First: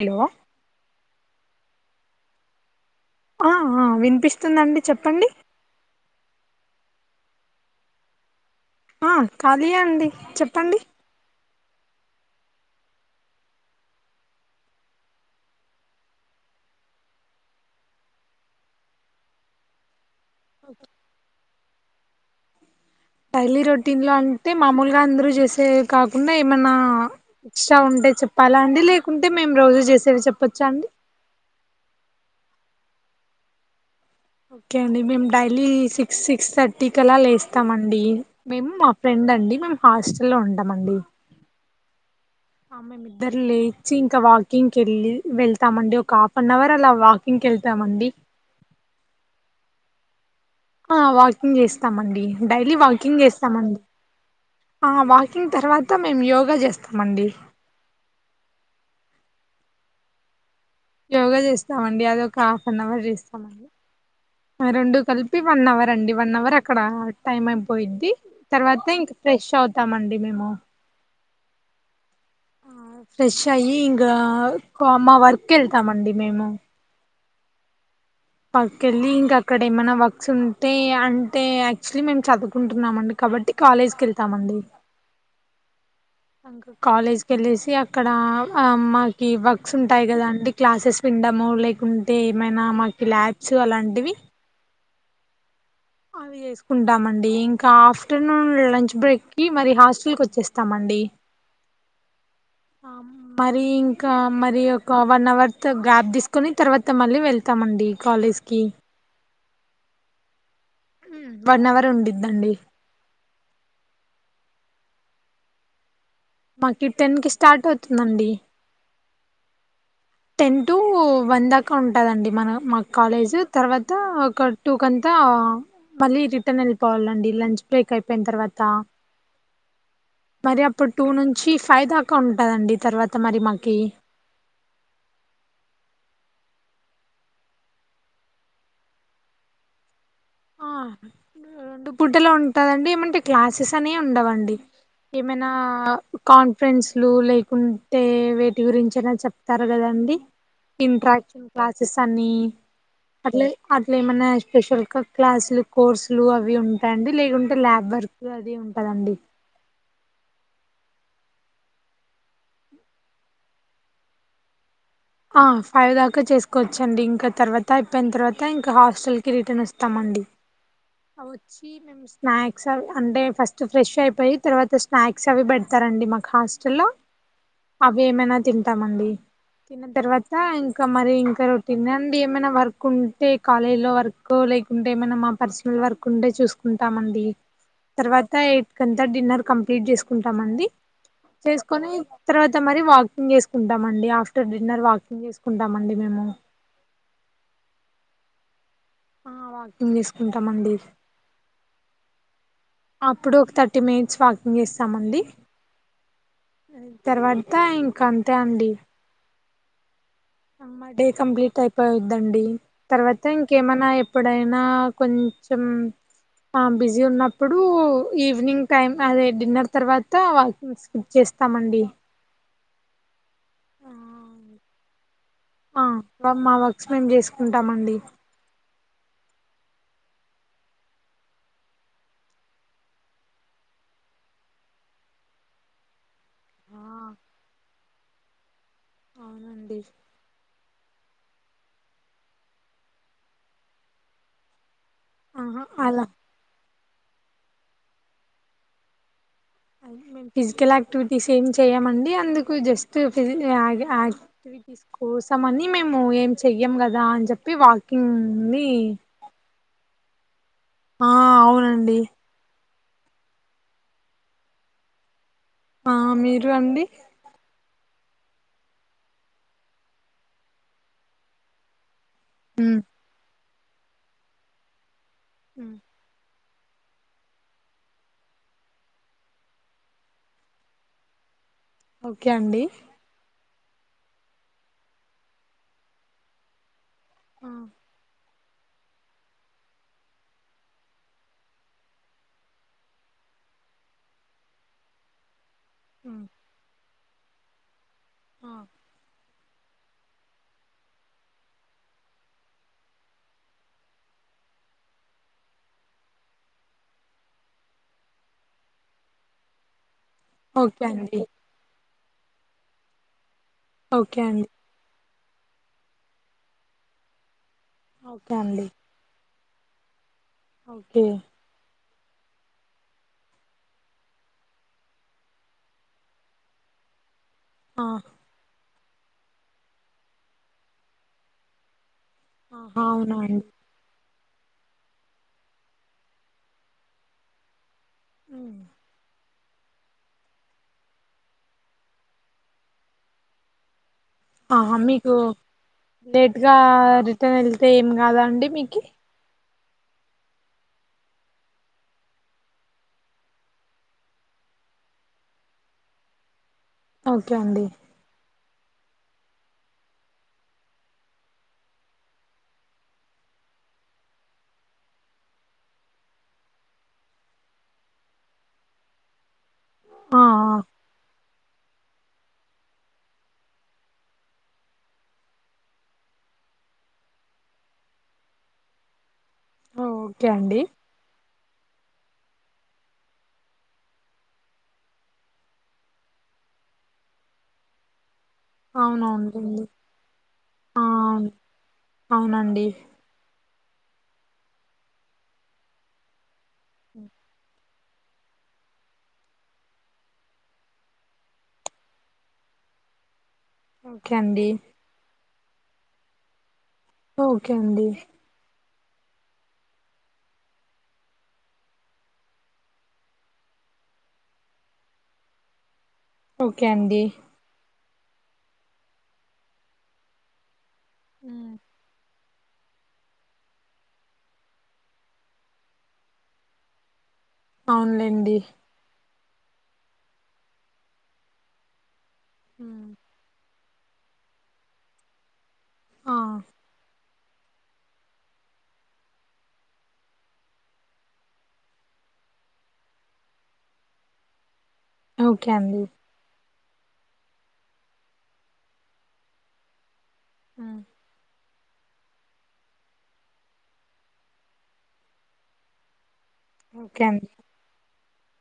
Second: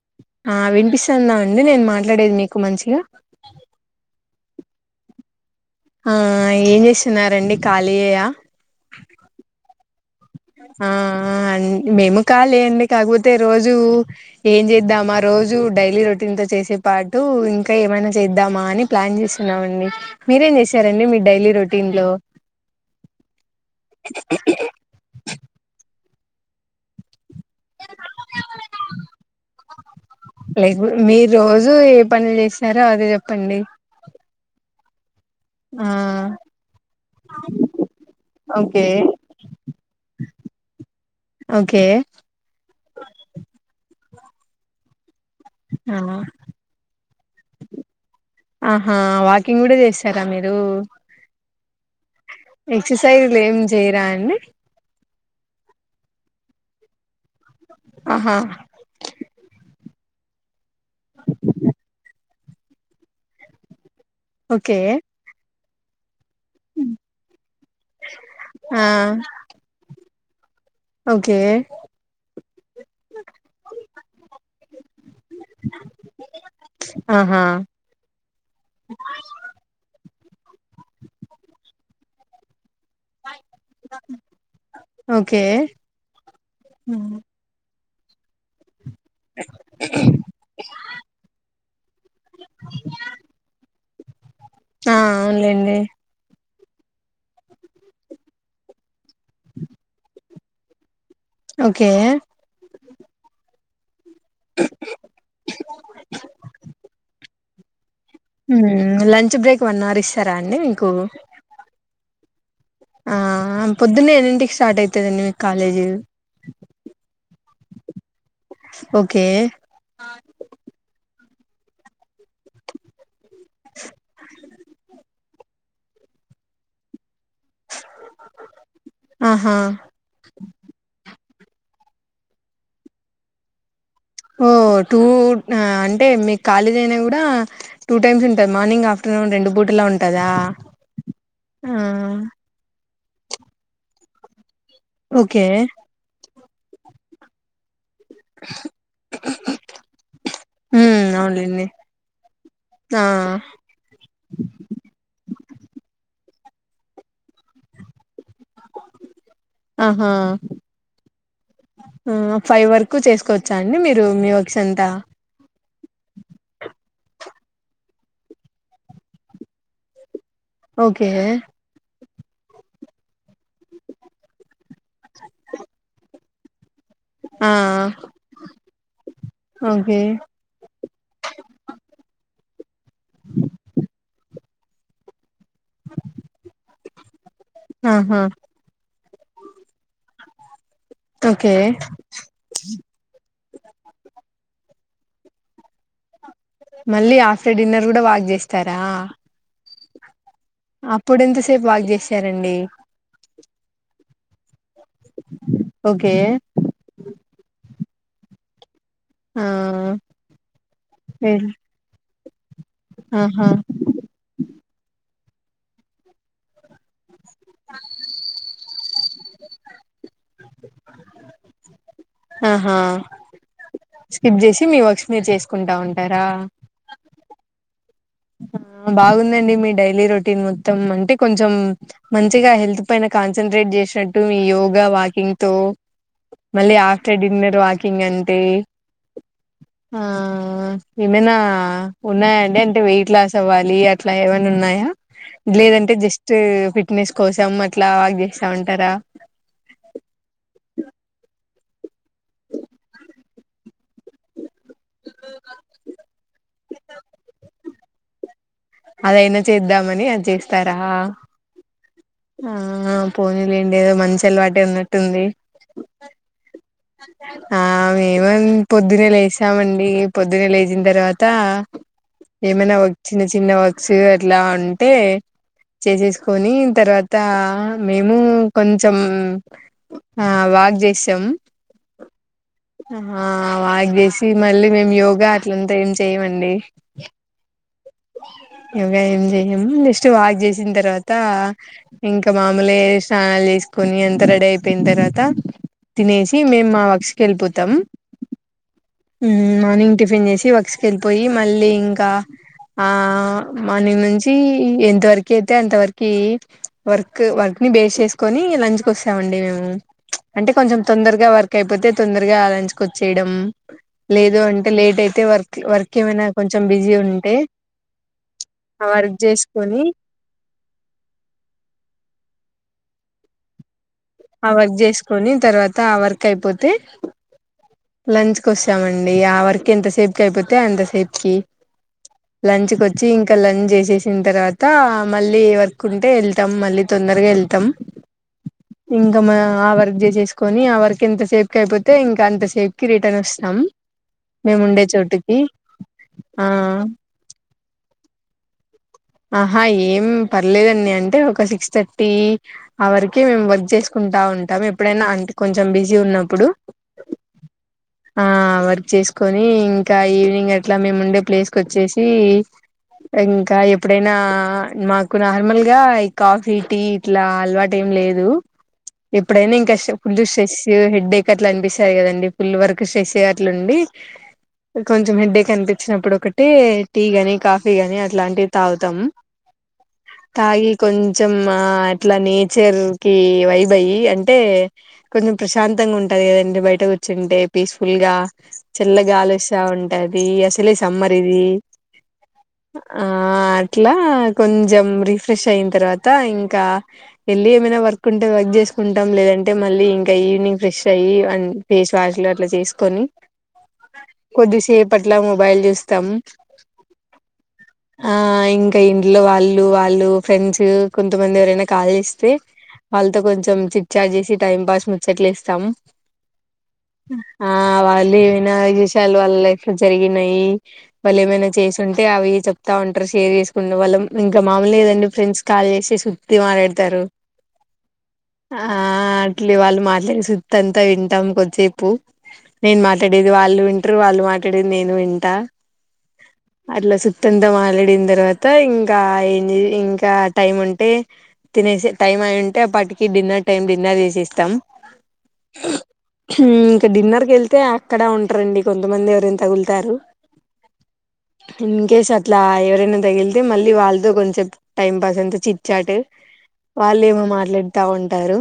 Hello ఆహ్ వినిపిస్తుందా అండి నేను మాట్లాడేది మీకు మంచిగా తుందండి చెప్పండి ఆహ్ ఏం చేస్తున్నారండి ఖళియేయా ఆహ్ ఖళియే అండి చెప్పండి ఆ ఆ మేము ఖళియే అండి కాకపోతే రోజు ఏం చేద్దామా రోజు డైలీ రొటీన్ తో చే సె పాటు ఇంకా ఏమైనా చేద్దామా అని ప్లాన్ చేస్తున్నామండి మీరేం చేసారండి మీ డైలీ రొటీన్ లో డైలీ రొటీన్ లో అంటె మామూలుగా అందరు చేసే కాకుండా ఏమన్నా ఎక్సట్రా ఉంటే చెప్పాలా అండి లేకుంటె మేము రోజు చేసేవె చెప్పచ్చా లైక్ అండి మీరు రోజు ఏ పనులు చేశారొ అదే చెప్పండి ఓక్కె అండి మేము డైలీ ఆ సిక్స్ సిక్స్ థర్టీ కలా లేస్తాం అండి మేము ఓకే మా ఫ్రెండ్ అండి మేమ్ హాస్టల్లొ లొ ఉండమండి కే ఆమే నిద్ర లేచి ఇంక వాకింగ్ కెళ్ళి ఆ వెళ్తామండి ఒక హాఫ్ అన్ అవర్ అలా వాకింగ్ కెళ్తామండి తరా మీరూ కింగ్ చేస్తామండి డైలీ వాకింగ్ ఏం చేస్తామండి చేయరా అండి అహ్ వా కింగ్ తర్వాత మేము యోగా చేస్తామండి ఆహా యోగా చేస్తామండి అదొక హాఫ్ అన్ అవర్ చేస్తామండి ఆ ఓకే రెండు కలిపి వన్ అవర్ అండి వన్ అవర్ అక్కడ టైం అయిపోయిద్ది తర్వాత ఆ ఇంక ఫ్రెష్ అవుతామండి మేము ఓకే ఫ్రెష్ అయ్యి ఇంకా మా వర్క్ వెళ్తామండి ఆహా పక్కెళ్ళి ఇంకా అక్కడేమన్న వర్క్స్ ఉంటే అంటే యాక్చువలీ మేము చదువుకు కుంటున్నామండి కాబట్టి కాలేజ్కి ఎళ్తామండి కే ఇంకా కాలేజ్కేళ్ళేసి అక్కడా ఆ మాకి వర్క్స్ ఉంటాయి కదా అండి క్లాసెస్విండము లేకుంటే ఏమైనా మాకి ల్యాబ్స్ అలాంటి ఇవి ఆ అవున్లేండి అది చేసుకుంటామండి ఇంకా ఆఫ్టర్నూన్ లంచ్ బ్రేక్కి మరి హాస్టల్కోచ్చేస్ తమండి ఓకే మరీ ఇంకా మరి ఒక వన్ అవర్త్ గ్యాప్ తీసుకొని తర్వాత మళ్ళీ వెళ్తామండి. కాలేజ్కి హు లంచ్ బ్రేక్ వన్ అవర్ ఇస్తార అండి. మీకు వన్నవర్ ఉండిద్దా అండి ఆ పొద్దున్నే ఎన్నింటికి స్టార్ట్ అయితదండి మీకు కాలేజు మాకి టెన్కి స్టార్ట్ అవుతుందండి ఓకే టెన్టూ వన్ దాకా ఉంటుందండి మన మా కాలేజ్ తర్వాత ఒక టూ కంతా మళ్ళి రిటర్న్ ఏళ్ళిపోవాలండి లంచ్ బ్రేక్ అయిపోయిన తర్వాత ఆహా మరి అప్పుడు టూ నుంచి నుంచి ఫై దాకా ఉంటుందండి తర్వాత మరి మాకి ఓ టూ అంటే మీకు కాలేజేనా కూడా టూ టైమ్స్ ఉంటాయి మార్నింగ్ ఆఫ్టర్న ఒ రెండుబూటలుంట ఆ రెండు పుట్టలుంటదండి ఏమంటే క్లాసెసనే ఉండవండి ఓకే ఏమైనా కాన్ఫరెన్స్లు లైక్ ఉంటే వేటి గురించైనా చెప్తారు గదండి ఉమ్ ఇంట్రాక్షన్ అవునులేండి క్లాసెసన్ని ఆ అట్ల అట్లేమన్నా స్పెషల్ క్లాస్లు కోర్సులు అవి ఉంటాయండి లేకుంటే ల్యాబ్ వర్క్ అది ఉంటదండి. ఆహా ఆ ఫైవ్ వరకు చేసుకోవచ్చా అండి. మీరు మీ వర్సంత ఆ ఫైవ్ దాకా చేసుకోవచ్చండి. ఇంకా తర్వాత అయిపోయ్న్ తర్వాత ఇంకా హాస్టల్కి రిటర్న్ వస్తామ అండి ఓకే ఆ వచ్చి మేము స్నాక్స్ అవి అంటే ఫస్ట్ ఫ్రెషైపోయి తర్వాత స్నాక్స్ అవి పెడ్తారండి మాకు హాస్టల్లో ఆ అవేమైనా తింటామండి. తిన్న ఓకే తర్వాత ఇంకా మరి ఇంకా రొటినండి. ఏమైనా వర్కుంటే కాలేజ్లో వర్క్ లైక్ ఉంటే మైన పర్సనల్ వర్క్ ఉంటే చూసుకుంటామండి. ఆహా తర్వాత డిన్నర్ కంప్లీట్ జేసుకుంటామండి. ఓకే చేసుకొని తర్వాత మరి వాకింగ్ చేసుకు కుంటామండి ఆఫ్టర్ డిన్నర్ వాకింగ్ జేసుకుంటామండి మేము మళ్ళీ ఆఫ్టర్ డిన్నర్ కూడా వాక్ జేస్తారా ఆ వాకింగ్ చేసుకుంటామండి అప్పుడెంతసేపు వాక్ జేసారండి అప్పుడు ఒక థర్టీ మినిట్స్ వాకింగ్ చేస్తామండి. ఓకే తర్వాత ఇంకా ఇంకా అంతే అండి ఆ అంటే వెల్ కంప్లీటైపోయుద్ధండి తర్వాత ఆహా ఇంకేమైనా ఎప్పుడైనా ఆ కొంచెం బిజీ ఉన్నప్పుడు ఈవినింగ్ టైం అదే డిన్నర్ తర్వాత వాకింగ్ చేస్తామండి ఆహా స్కిప్ జేసి మీ వర్క్స్ మీరు చేసుకుంటా ఉంటారా. ఉంటామండి బాగుందండి మీ డైలీ రొటీన్మొత్తం అంటే కొంచెం మంచిగా హెల్త్ పైన కాన్సన్ట్రేట్ జేసినట్టు మీ యోగా వాకింగ్తో మళ్ళీ ఆఫ్టర్ డిన్నర్ వాకింగంటే అవునండి ఆ ఏమైనా ఉన్నాయండి అంటే వెయిట్లాస్ అవ్వాలి అట్లా ఏవైనా ఉన్నాయా ఆహా లేదంటే అలా జస్ట్ ఫిట్నెస్ కోసం అట్లా వాక్ చేస్తా ఉంటారా. ఫిజికల్ ఆక్టివిటీస్ ఏం చేయమండి. అందుకు జస్ట్ ఫిజిక్ ఆగి ఆగి కోసం అని మేము ఏం చెయ్యం కదా అని చెప్పి వాకింగ్ని అదైనా చేద్దామని అది చేస్తారా ఆ అవునండి ఆ పోనీలెండి మంచి అలవాటే ఉన్నట్టుంది. ఆ మీరు అండి ఆ మేమ పొద్దున్నే లేసామండి పొద్దున్నే లేచిన తర్వాత ఏమైనా ఉమ్, ఒక చిన్న చిన్న వర్క్స్ అట్లా ఉంటే ఉమ్, చేసేసు కొని తర్వాత మేము కొంచెం ఆ వాక్ చేస్తాం ఓకే అండి ఆ వాక్ చేసి మళ్ళీ మేం యోగా అట్లంతా ఏం చెయమండి ఆ యోగా ఏం చెయ్యము నెక్స్ట్ వాక్ చేసిన తర్వాత ఇంకా మామూలే స్నానాలు చేసుకు కొని అంత రడి అయిపోయిన తర్వాత ఉమ్, తినేసి మేము మా వర్క్స్ కి వెళ్ళిపోతాం ఆ ఉమ్ మార్నింగ్ టిఫిన్ చేసి వర్క్స్కె కెళ్ళిపోయి మళ్ళీ ఇంకా ఆ మార్నింగ్ నుంచి ఎంత వరకి అయితే అంత వరకి వర్క్ వర్క్ ని బేస్ చేసుకొని లంచ్ కోస్తామండి మేము అంటే కొంచెం ఓకే అండి తొందరగా వర్క్ అయిపోతే తొందరగా లంచ్ కొచ్చేయడం ఓకే లేదు అండి అంటే లేట్ అయితే వర్క్ వర్క్ ఏమైనా కొంచెం బిజీ ఉంటే ఓకే అండి ఆ వర్క్ చేసుకొని ఓకే ఆ వర్క్ చేసుకొని తర్వాత ఆ వర్క్ అయిపోతే ఆ, లంచ్ కొ స్తామండి ఆ వర్క్ ఎంతసేపుకి అయిపోతే ఎంతసేపుకి లంచ్ కి ఆహా వచ్చి అవునా ఇంకా అండి లంచ్ చేసేసి తిన తర్వాత మళ్ళీ వర్క్ ఉంటే వెళ్తాం మళ్ళీ తొందరగా వెళ్తాం ఉమ్, ఇంకా మా ఆ వర్క్ చేసేసుకొని ఆ వర్క్ ఎంత సేపు క్ అయిపోతే ఇంకా అంత సేప్ కి రిటర్న్ వస్తాం మేము ఆహా ఉండే మీకు చోటుకి లేట్గా ఆ రిటర్న్ వెళ్తే ఏం కాదా అండి మీకి ఆహా ఏం పర్లేదండి అంటే ఒక సిక్స్ థర్టీ ఆ వరకే మేము వర్క్ చేసుకుంటాం ఉంటాం ఎప్పుడైనా అంటే కొంచెం బిజీ ఉన్నప్పుడు ఓకే అండి ఆ వర్క్ చేసుకొని ఇంకా ఈవినింగ్ అట్లా మేము ఉండే ప్లేస్ కొచ్చేసి ఇంకా ఎ ప్పుడైనా మాకు నార్మల్గా ఈ కాఫీ టీ ఇట్లా అలవాటేం లేదు ఎప్పుడైనా ఇంకా ష్ ఫుల్ ఆ స్ట్రెస్ హెడ్డేక్ అట్లా అనిపిస్తదికదండీ ఫుల్ వర్క్ స్ట్రెస్ అట్లా ఉండి హ్ కొంచెం హెడేక్ అనిపించినప్పుడు ఒకటి టీ గాని కాఫీ గానీ అట్లాంటి తగుతాం ఆ ఓకే అండి తాగి కొంచ చం ఆ అట్ల నేచర్ కి వైబ్ అయి అంటే కొంచెం ప్రశాంతంగా ఉంటది లేదండి బయట కూర్చుంటే పీస్ఫుల్ గా చల్లగాలస్తా అవునవునుండి ఉంటది అసలే ఆ సమ్మర్ ఇది అవునండి ఆ ఆ అట్లా కొంచెం రిఫ్రెష్ అయిన తర్వాత ఇంకా వెళ్ళి ఏమైనా వర్క్ కుంటే వర్క్ చేసుకుంటాం లేదంటే మళ్ళీ ఇంకా ఈవినింగ్ ఫ్రెష్ అయ్యి అండ్ ఫేస్ వాష్లు అట్లా చేసుకొని ఓకే అండి కొద్దిసేపట్ల మొబైల్ చూస్తాం ఓకే అండీ ఎ ఇంట్లో వాళ్ళు వాళ్ళు ఫ్రెండ్స్ కొంతమంది ఎవరైనా కాల్ చేస్తే వాళ్ళతో కొంచెం చిట్ చాట్ చేసి టైం పాస్ ముచ్చట్లేస్తాం ఓకే అండి వాళ్ళు ఏమైనా విషయాలు వాళ్ళ లైఫ్ లో జరిగినయి వాళ్ళు ఏమైనా హ్మ్. చేసుంటే అవి చెతా ఉంటారు షేర్ చేసుకునే వాళ్ళం ఇంకా మామలు లేదండి ఫ్రెండ్స్ కాల్ చేసి సుత్తి మాట్లాడతారు అవునులేండి ఆ వాళ్ళు మాట్లాడ సుత్తాంత వింటాం కొద్దిసేపు నేను హ్మ్. మాట్లాడేది వాళ్ళువి ట్రూ వాళ్ళు మాట్లాడేది నేను వింటా ఆ అట్ల సు త్తంత మాట్లాడిన తర్వాత ఇంకా ఏం ఇంకా టైం ఉంటే తినేసి టైం అయి ఉంటే అప్పటికి డిన్నర్ టైం డిన్నర్ చేసేస్తాం ఓకే అండి ఇంకా డిన్నర్ కెళ్తే అక్కడ ఉంటారండి కొంతమంది ఎవరనా తగులుతారు ఆ ఇన్కేస్ అట్లా ఎవరైనా తగిలితే మళ్ళీ వాళ్ళతో కొంచెం టైం పాస్ అంత చిట్చ్చాటు ఓకే వాళ్లేమో అండి మాట్లాడుతా ఉంటారు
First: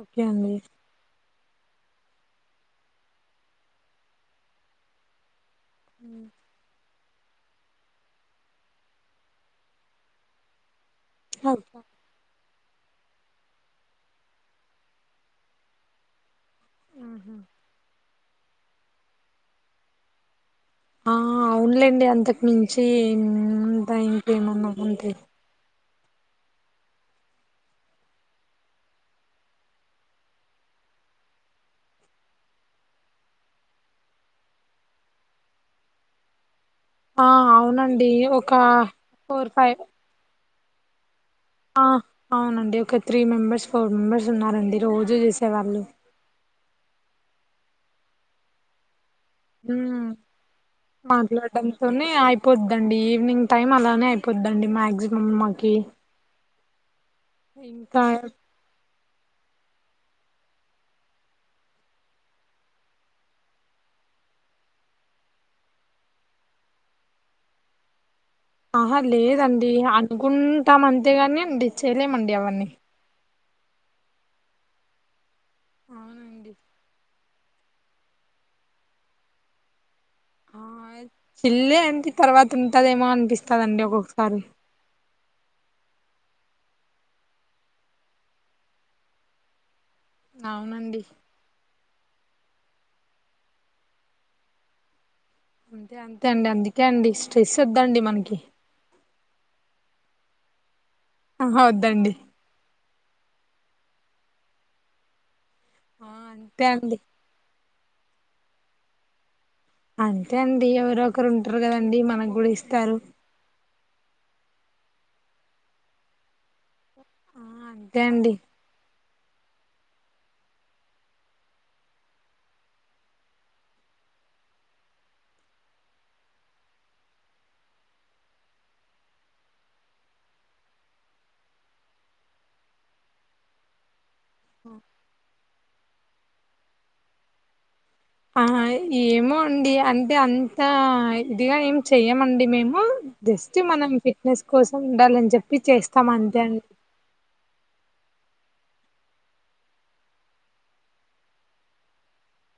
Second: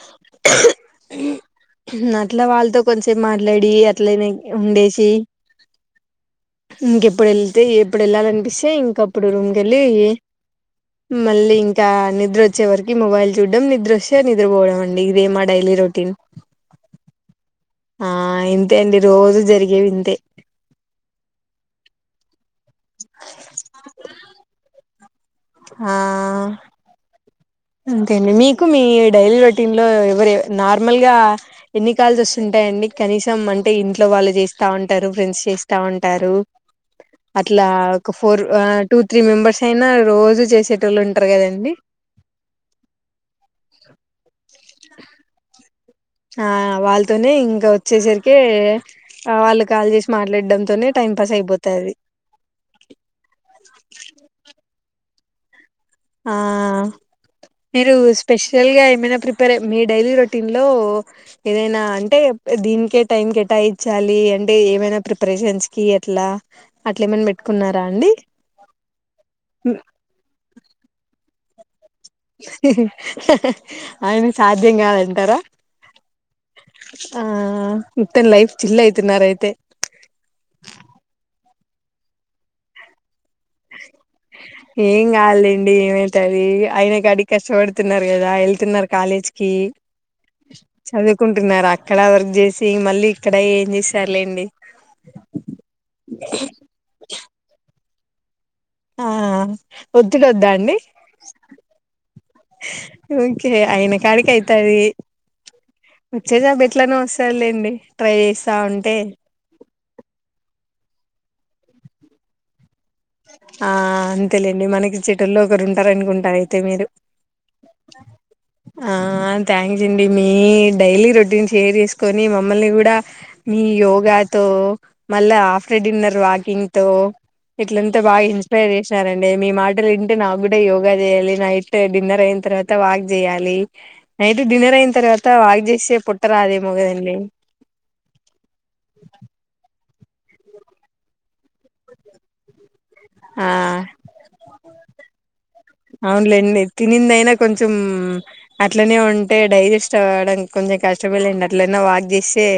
ఓకే అండి అట్ల వాళ్ళతో కొంచసేపు మాట్లాడి అట్లయినా ఉండేసి ఉమ్ ఇంకెప్పుడు వెళ్తే ఎప్పుడు ఎళ్ళాలనిపిస్తే ఇంక అప్పుడు రూమ్కెళ్ళి మళ్ళీ ఓకే. ఇంకా నిద్రొ చ్చే వరికి మొబైల్ చూడ్డం నిద్రొస్తే నిద్రపోవడం అండి ఇదే మా డైలీ రొటీన్ ఆహా ఆ ఇంతే అండి రోజు జరిగేవి ఇంతే ఆ అవునులేండి అంతకు మించి దా ఇంకేమన్నా ఉంటే ఆ అంతే అండి మీకు మీ డైలీ రొటీన్లో ఎవరు నార్మల్గా ఎన్ని కాల్స్ వస్తుంటా యి అండి కనీసం అంటే ఇంట్లో వాళ్ళు చేస్తా ఉంటారు ఫ్రెండ్స్ చేస్తా ఉంటారు ఆ అట్లా అవునండి ఒక four two three four members five అయినా రోజు చేస్ టోళ్లు ఉంట్రా కదండి ఆ అవునండి ఒక త్రీ మెంబెర్స్ ఫోర్ మెంబర్స్ ఉన్నారండి రోజు చేసేవాళ్ళు ఆ వాళ్ళతోనే ఇంగ వచ్చేసరికే వాళ్ళు కాల్ చేసి హ్మ్ మాట్లాడం మాట్లాడడంతోనే అయిపోద్దండి ఈవినింగ్ టైం అలానే అయిపోద్దండి మ్యాగ్ సిమమ్ మాకి ఆ మీరు ఇంకా స్పెషల్గా ఏమైనా ప్రిపేర్ మీ డైలీ రొటీన్ లో ఏదైనా అంటే దీనికే టైం కేటాయించాలి అంటే ఏమైనా ప్రిపరేషన్స్ కి అట్లా అట్లా ఏమనా పెట్టుకున్నరా అండి ఆహా లేదండి అనుకుంటాం అంతేగాని డి అయినా సాధ్యం కాదంటారా అవునండి ఆ మొత్తం లైఫ్ చిల్ అయితునారయితే ఆ చిళ్లే అంటె తర్వాత ఉంటదేమో అనిపిస్తందండి ఒక్కొక్కసారి కాదులెండి ఏమైతది అయిన కాడి కష్టపడుతున్నారు కదా వెళ్తున్నారు కాలేజ్ కి అవునండి చదువుకుంటున్నారా అక్కడ వర్క్ చేసి మళ్ళీ ఇక్కడ ఏం చేస్తారులేండి అంతే అండి అందుకే అండి స్ట్రెస్ వద్దండి మనకి ఆ ఒత్తిడి వద్దా అండి అహ వద్దండి ఓకే అయిన కాడికి అయితది ఆ వచ్చే జాబు అంతే ఎట్లయిన అండి వస్తది లేండి ట్రై చేస్తా ఉంటే అంతే అండి ఎవరు ఒకరు ఉంటారు కదండి మనకు కూడా ఇస్తారు ఆ అంతేలేండి మనకి చెటోల్లే ఒకరు ఉంటారు అనుకుంటారు అయితే మీరు అ అంతే అండి ఆ థ్యాంక్స్ అండి మీ డైలీ రొటీన్ షేర్ చేసుకొని మమ్మల్ని కూడా మీ యోగాతో ఓహ్ ఆఫ్రెడిన్నర్ వాకింగ్ తో ఏంతా బాగా ఇన్స్పైర్ చేసారండి మీ మాటలు ఇంటే నాకు కూడా యోగా చేయాలి నైట్ డిన్నర్ అయిన్ తర్వాత త వాక్ చేయాలి నైట్ డిన్నర్ అయిన తర్వాత వాక్ చేసే పొట్ట రాదేమొగదండి ఆహా ఏమో అండి అంటే అంత ఇదిగా ఏమి చెయ్యమండి మేము ఆ జస్ట్ మనం ఫిట్నెస్ కోసం ఉండాలని చెప్పి చేస్తాం అంతే అవునులెండి అండి తినిందైనా కొంచెం అట్లనే ఉంటే డైజెస్ట్ అవ్వడానికి కొంచెం కష్టపలేండి అట్లనే వాక్ చేసి ఏ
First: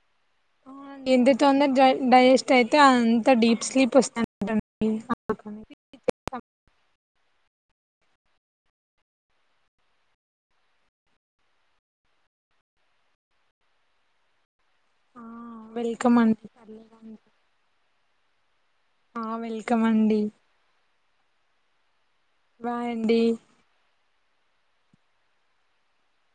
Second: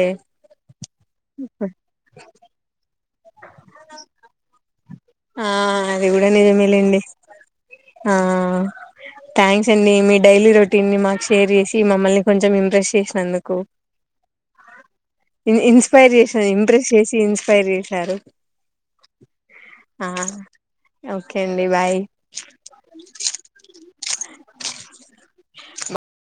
ఎంతతొందర్ డై డైజెస్ట్ అయితే అంత డీప్ స్లీప్ వస్తా ఆ అది కూడా నిజమేలేండి ఆ థ్యాంక్స్ అండి మీ డైలీ రొటీన్ మాకు షేర్ చేసి మమ్మల్ని కొంచెం ఇంప్రెస్స్ చేసినందుకు ఆ ఇ ఇన్స్పైర్ వెల్కమ్ చేసర్ అండి ఇంట్రెస్ట్ పర్లేదండి చేసి ఇన్స్పైర్ చేశారు ఆ వెల్కమ్ ఆ అండి ఓకే అండి బాయ్ బాయ్ అండి